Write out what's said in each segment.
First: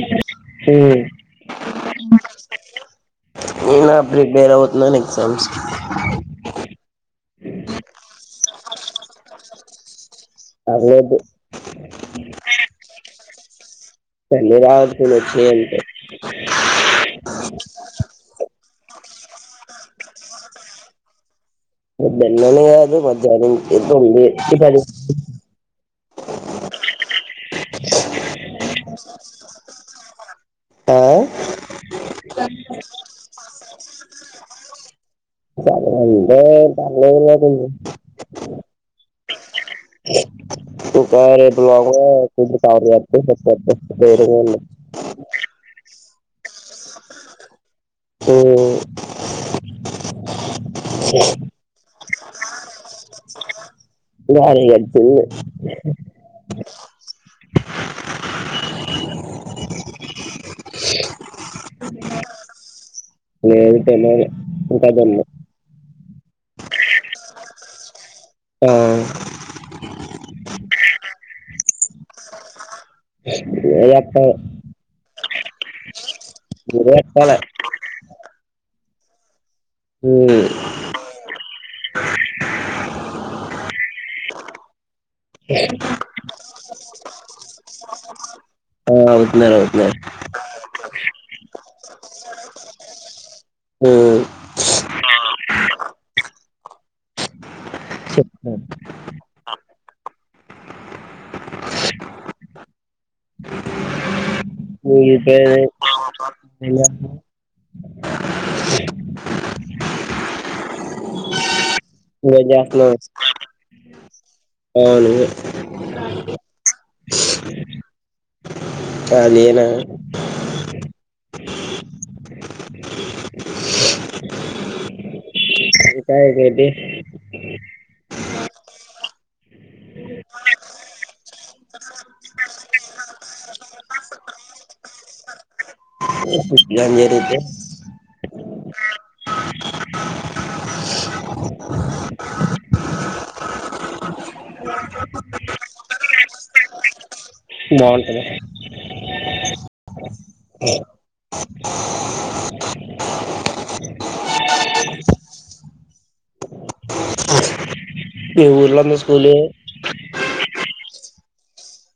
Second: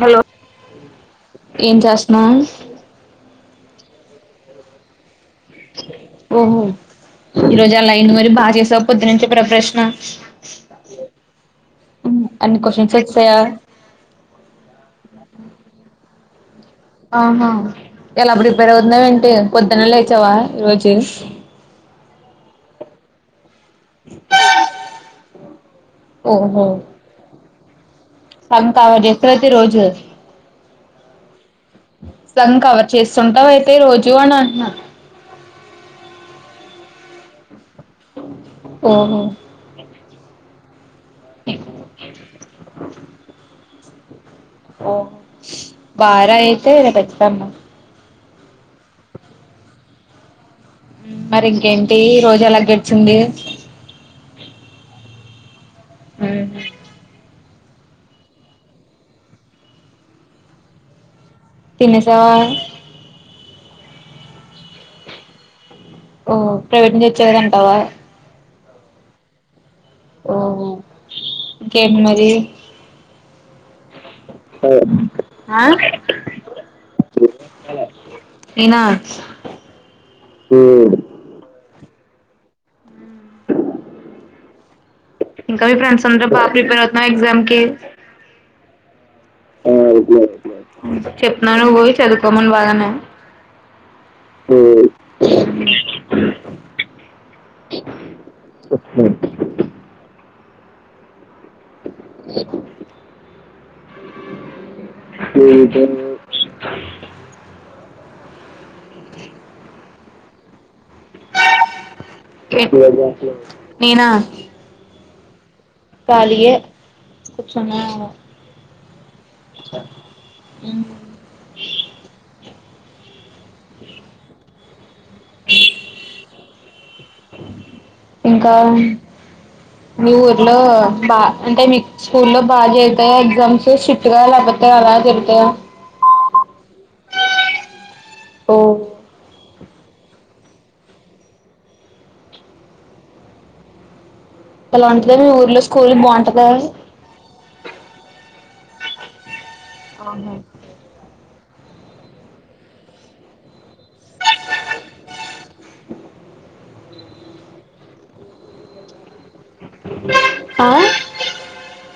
Hello హ్మ్ ఏం చేస్తున్నావ్ నేనా ప్రిపేర్ అవుతున్నా ఓహో ఈ రోజు ఎలా అయ్యింది మరి బా చెస్ పొద్దున్నుంచి ప్రిపరేషన్ పర్లేదు ఉ అన్ని కోషన్స్వి ఇచ్ తాయ పేళ్ళి రాచ్చు వచ్చే అంతే ఆహా ఎలా ప్రిపేర్ అవుతున్నావ్ ఏంటి పొద్దున్నే లేచావా ఈరోజు పొద్దున్నే కాదు మధ్యాహ్నం ఎటుంది ఇది ప్రతిస్థి [unintelligible] ప్రతి రోజు ఆ సన్ కవర్ చేస్తుంటావ అయితే రోజు అని అంటున్నా చానా రోజులు అవుతుంది ఓహో ఉ [unintelligible] దే ఆ భార్య అయితే రేపు [unintelligible] అ ఉ మరి ఇంకే డే రోజు ఎలా గడిచింది. బానే గడిచింది. మ్ తినేసవా లేదు తెల్వదు. ఇంకా తిన్లే ఓ ప్రైవేట్ చేయారంటావా ఆ ఓహో ఇకేంటి మరి ఎక్క ఆ నువ్వే చెప్పాలే అ మ్ ఇంకా మీ ఫ్రెండ్స్ అందరు బా ప్రిపేర్ అవుతున్నారా ఎగ్జామ్కి. ఆ అవుతున్నారు అవుతున్నారు చెప్తున్నాను నువ్ పోయి చదువుకోమను వాళ్ళను హ్మ్ చెప్తాన్ మీ పేరే నువ్వేం రేప్ చేస్తున్నావ్? నేనా అవును కాలీయే కూర్చున్నాను. అదేనా [inaudible] [inaudible] ఇకా ఏటేటి ఇంకా మీ ఊర్లో బా అంటే మీక్ స్కూల్లో బాగా జరుతాయా ఎగ్జామ్స్ స్ట్రిక్ట్గా లేకపోతే అలా జరుతాయా. ఎగ్జామ్ జరిగితే ఓ [inaudible] [inaudible] [inaudible] [inaudible] ఎలా ఉంటది మీ ఊర్లో స్కూల్ బాగుంట. [unintelligible] బాగుంటదా అవును [inaudible] [unintelligible] మీ ఊర్లో ఉన్న స్కూలే ఆ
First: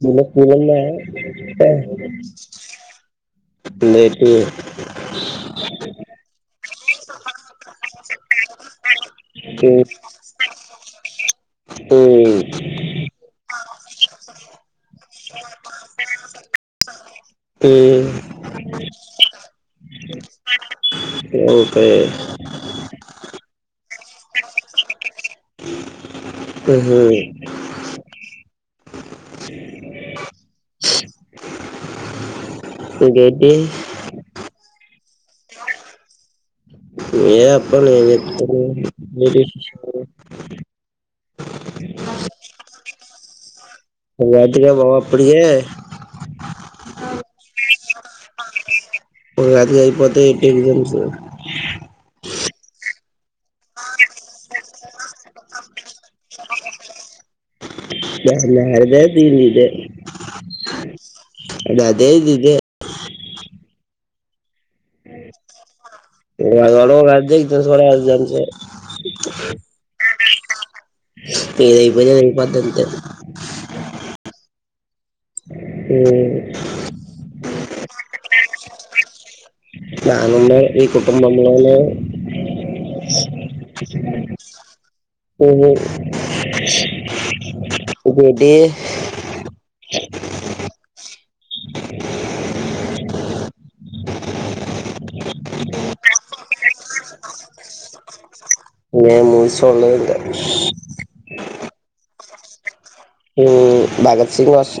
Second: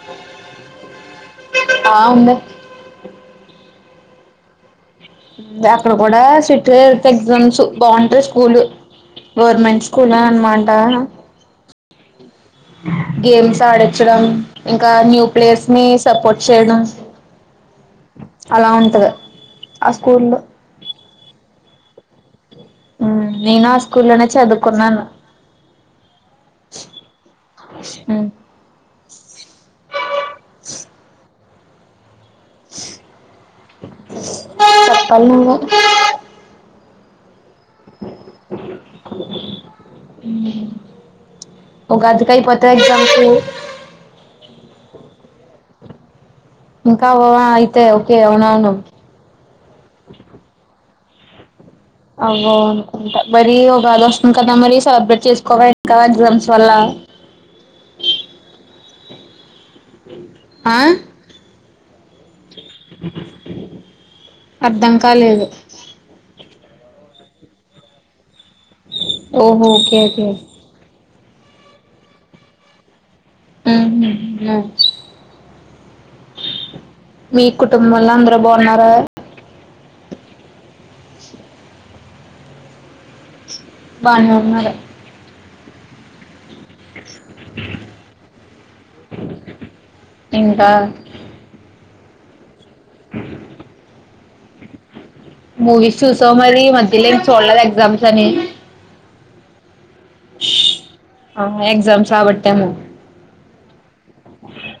మీ ఊర్లో స్కూల్ ఉందా. ఆ ఉంది ఉందేమిటి. అక్కడ కూడా. టత్ ఎగ్జామ్స్ బాగుంటాయి స్కూలు. గవర్నమెంట్ స్కూల్ అన్ మ. ఆహా. హ. గేమ్స్ ఆడంచడం ఇంకా న్యూ ప్లేయర్స్ ని సపోర్ట్ చేయడం. [inaudible] అలా ఉంటుంది ఆ స్కూల్లో. ఓకే. నేను ఆ స్కూ లోనే చదువుకున్నాను. ఆహ. అ. ఇంకేంటి చెప్పాలా నువ్వు ఏ న [inaudible] ఒక అది కాపోత్ర ఎగ్జామ్స్ టిగా బావ అప్పుడి ఇంకా అయితే ఓకే అవున అవును. ఒక అదిగా అయిపోతే ఎ ఎగ్జామ్స్. [inaudible] అ అంట మరీ ఒక బద వస్తుంది కదా మరీ సెలబ్రేట్ చేసుకోవాలి ఇంకా ఎగ్జామ్స్ వల్ల. ఎ లే అదేది ఇల్ ఇదే. ఆ అద అదే ఇది ఇది అర్ధం కాలేదు వా వయివా అాే ఓహో ఓకక ఏదైతే అది అయిపోద్ది అ అ ఈ కుటుంబంలో అందరు బాగున్నారురా బాగా ఉన్నాం మీ కుటుంబం బానే ఉన్నారు హ్మ్మ్ [unintelligible] ఇంకా మూవీస్ చూసావు మరి మధ్యలోం చూడలేదు ఎగ్జామ్స్ అని మూవీస్ చూడలేదా అండి ఎగ్జామ్స్ కాబట్టి తము భగత్ సింగ్ అస్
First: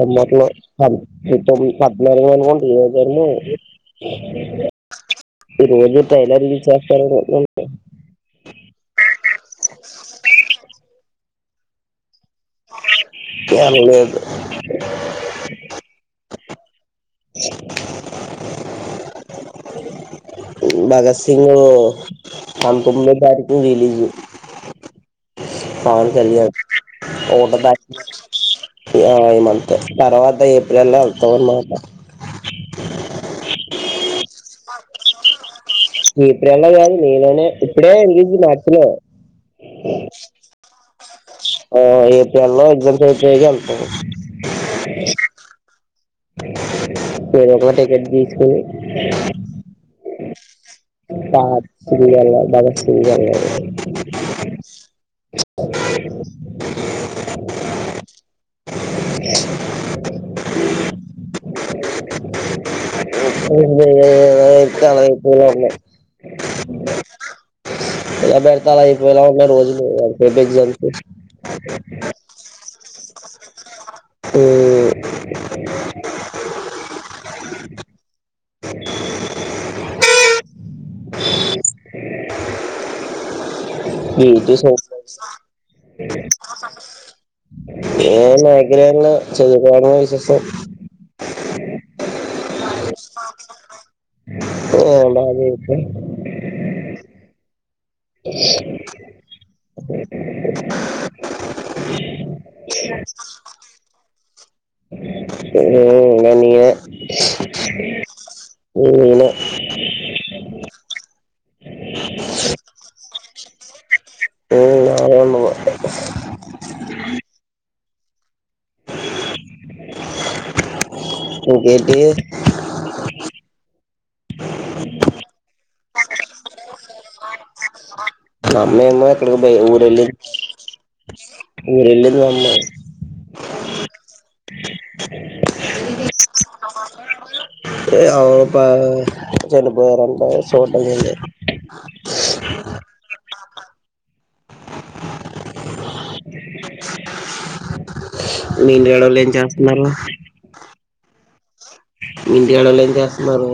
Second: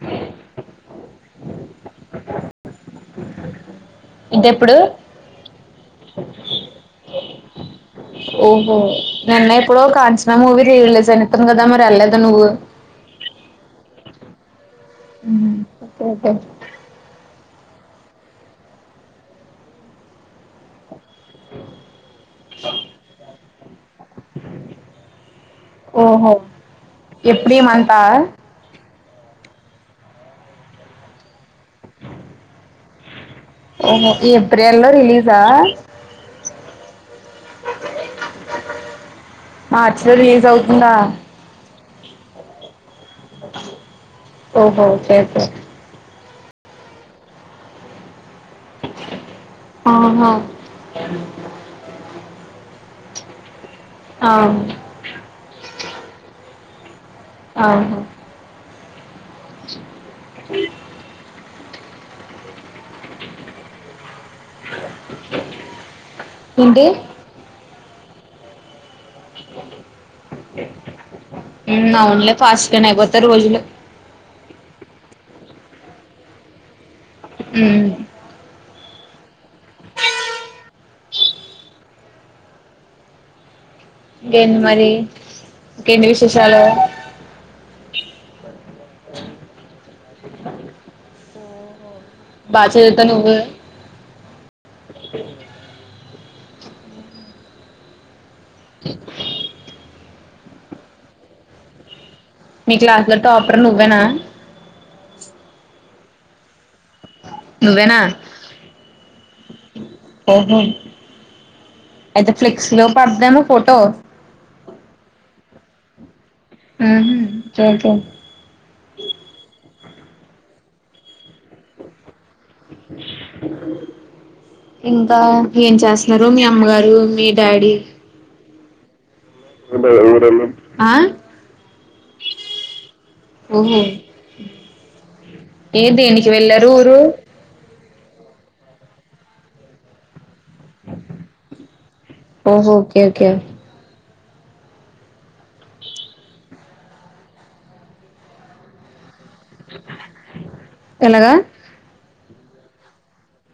అమట్లోమ్ పద్నాలుగు అనుకోండి ఇ జర్ము ఇదిెప్పుడు ట్రైలర్ రిలీజ్ చేస్తారని ఓహో నిన్న ఎప్పుడో కచన మూవి రీ రిలీజ్ కదా వెళ్లలేదా నువ్వు లేదు ఒకే బగాస్ సింగ్ అకు జారి రిలీజ్ అ ఓహో ఎప్పుడ ఒకటో ఈ మంత్ తారీఖు ఈ మంత తర్వాత ఏప్రిల్ లో అత మాట ఓహో ఏప్రిెల్ లో రిలీజా ఏప్రిల్ లో కాదు నీలోనే ఇప్పుడే రిలీజ్ మార్చిలో మార్చ్ లో రిలీజ్ అవుతుందా ఏప్రిల్ లో ఎగ్జామ్స్ అయిపో అా ఓహో ఓకే ఓకే టెకెట్ ద తీసుకొని ఆహా పా శ గవా [unintelligible] బదే ఆ [unintelligible] [inaudible] అవును ఇప్పుడు ఇస్తాబై కూలర్ లు అన్న ఏంటి [unintelligible] ఎ బెర్థాలయి వేళ ఉన్నా రోజులు మిడ్ ఎక్జామ్ కి కొత్త రోజులు ఊ ఉమ్ మీటిస్ వస్తాయి ఏంటి విశేషాలు ఏ నా దగ్గర ఏం లేదు చదుకో విశేషం బా చదువుతావు నువ్వు ఉమ్ బాగా చదువుతా ఇష్ అ మీ క్లాస్ లో టాపర్ నువ్వేనా ఊ నేనే నువ్వేనా నేనే ఓహో అయితే ఫ్లెక్స్ లో పడిద్దేమో ఫోటో నాదే ఉండదు ఊహు చదువుతావ్ ఇంకేంటి ఇంకా ఏం చేస్తున్నారు మీ అమ్మగారు మీ డాడీ మేమా ఇక్కడ ఊరెళ్ళి ఆ ఊరెళ్ళినాము ఓహో ఏ దేనికి వెళ్ళరు ఊరు అవును పా చనిపోయారంట చూడ్డం వెళ్ళి ఓహో ఓకే ఓకే మీ నీడ లే చేస్తున్నరు ఎలాగ ఇంటికాడొల్లు ఏం చేస్తున్నారు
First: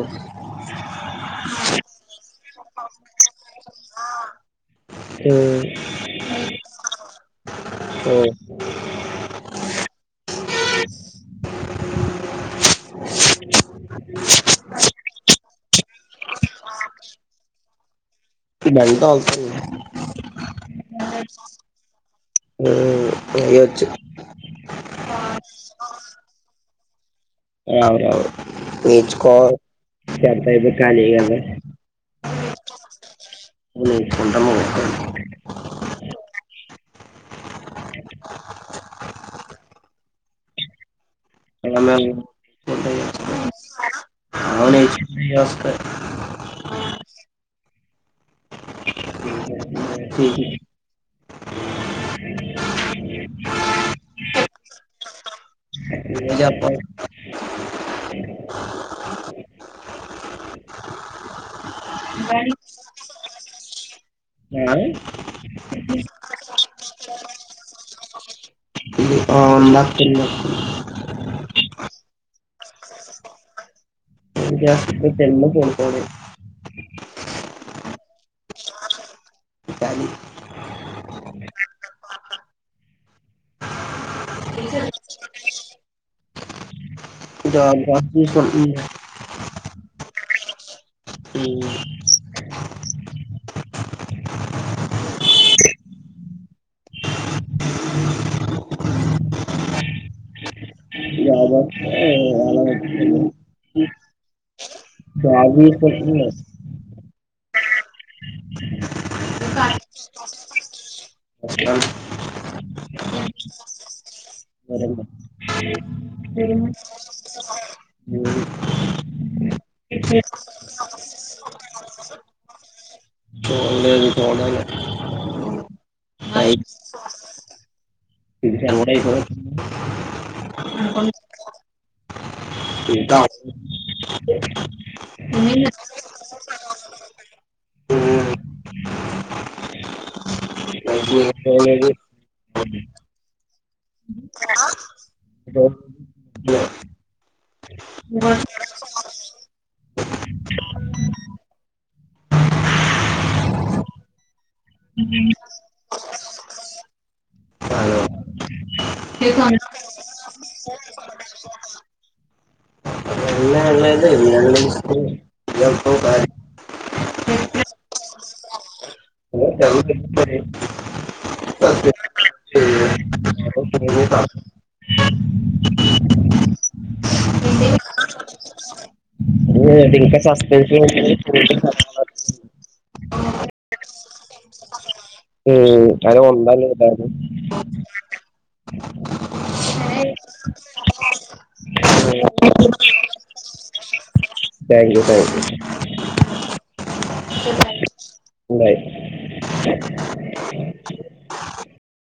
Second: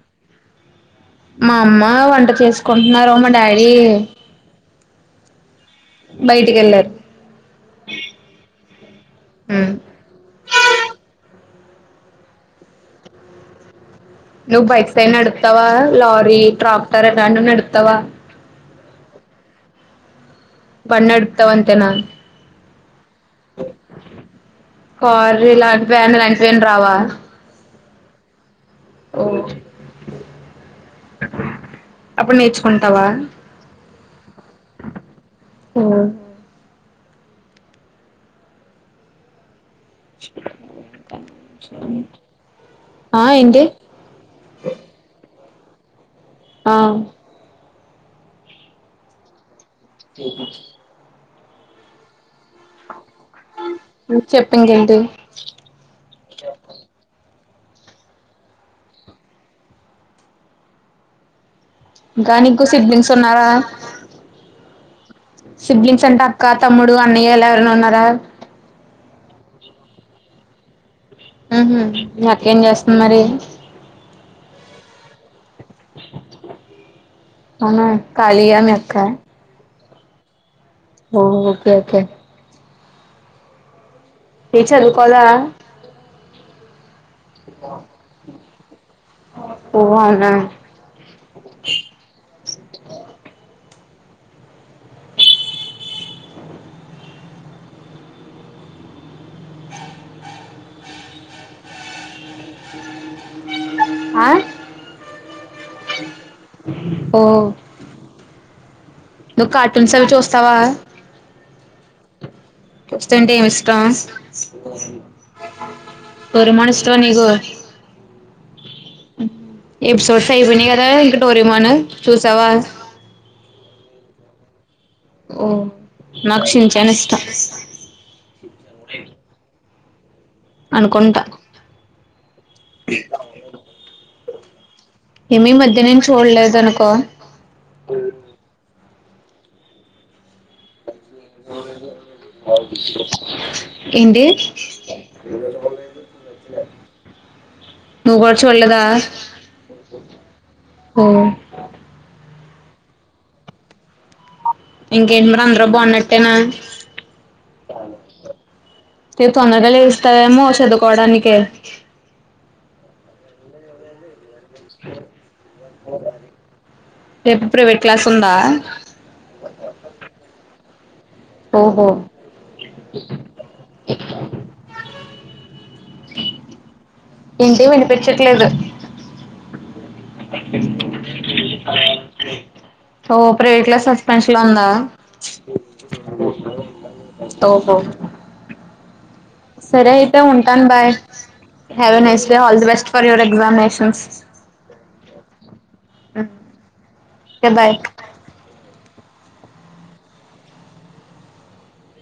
మా అమ్మ వంట చేసుకుంటున్నారు మా డాడీ ఉమ్ బయటికి వెళ్ళారు ఉమ్ నువ్ బైక్స్ అవి నడుపుతావ లారీ ట్రాక్టర్ ఇట్టాంటివి నడుపు తవా బండి తోల్తను బండి నడుపుతావ్ అంతేనా ఉమ్ కారు ఇలాంటివన్ని నడిపేకి రావా రావు రావు ఓ నేర్చుకో టెన్త్ అయిపోయాక ఖాళీ కదా అప్పుడు నేర్చుకుంటావా నేర్చుకుంటా ఓ ఆ అవును ఏంటి [unintelligible] ఆ అ [inaudible] చెప్పు ఇంకేంటి అ ఏం చెప్పాలి దానికి కూడ సిడ్లింగ్ ఉన్నారా ఏ సిబ్లింగ్స్ అంట అక్క తమ్ముడు అన్న ఎలారున్న ఉన్నార ఆ ఉంది అక్క ఉంది ఉహు మీ ఏం చేస్తుంది మరి తిన్న తిన్న పడుకోవడమే అవునా కలియ మీ అక్క కాలీ ఓ ఓకే ఓకే ఏ చదువుకోదా జాబ్ ఓ అవునా [unintelligible] హమ్ అహ [inaudible] ఆ ఓ [unintelligible] నువ్వు కార్టూన్స్ అవి చూస్తావా [inaudible] ఏం ఇష్టం సరేమ్మా. పరిమా ఇష్టం నీకు [inaudible] హాయ్ ఎపిసోడ్స్ అయిపోయినాయి కదా డోరెమాన్ చూసావా చూడలేదు చుడను ఓ నాకు శించన్ ఇష్టం ఇది కూడా అయిపోతుంది అనుకుంటా ఇంకా ఉమ్. ఏమి మధ్యనను చూడలేదు అనుకో అయితే చూడలేదు ఎంటి నువు కూడా చూడలేదా హ్మ్ ఇంకేంటి మరి అందరు బాగున్నట్టేనా హలో రేప్ తొందరగా వెళ్ళలేదు లేస్తారేమో చదువుకోవడానికి వెళ్ళలేదు ఎంతో రేపు ప్రైవేట్ క్లాస్ ఉందా కాదు ఓహో ఏంటి వినిపించట్లేదు [unintelligible] ఓ ప్రైవేట్ లా సస్పెన్షన్ లో ఉందా హ్మ్ అయిన వాళ్ళు ఉండాలి కదా సార్ ఓహో కు సరే అయితే ఉంటాను bye have a nice day all the best for your examinations thank you thank okay you bye thank you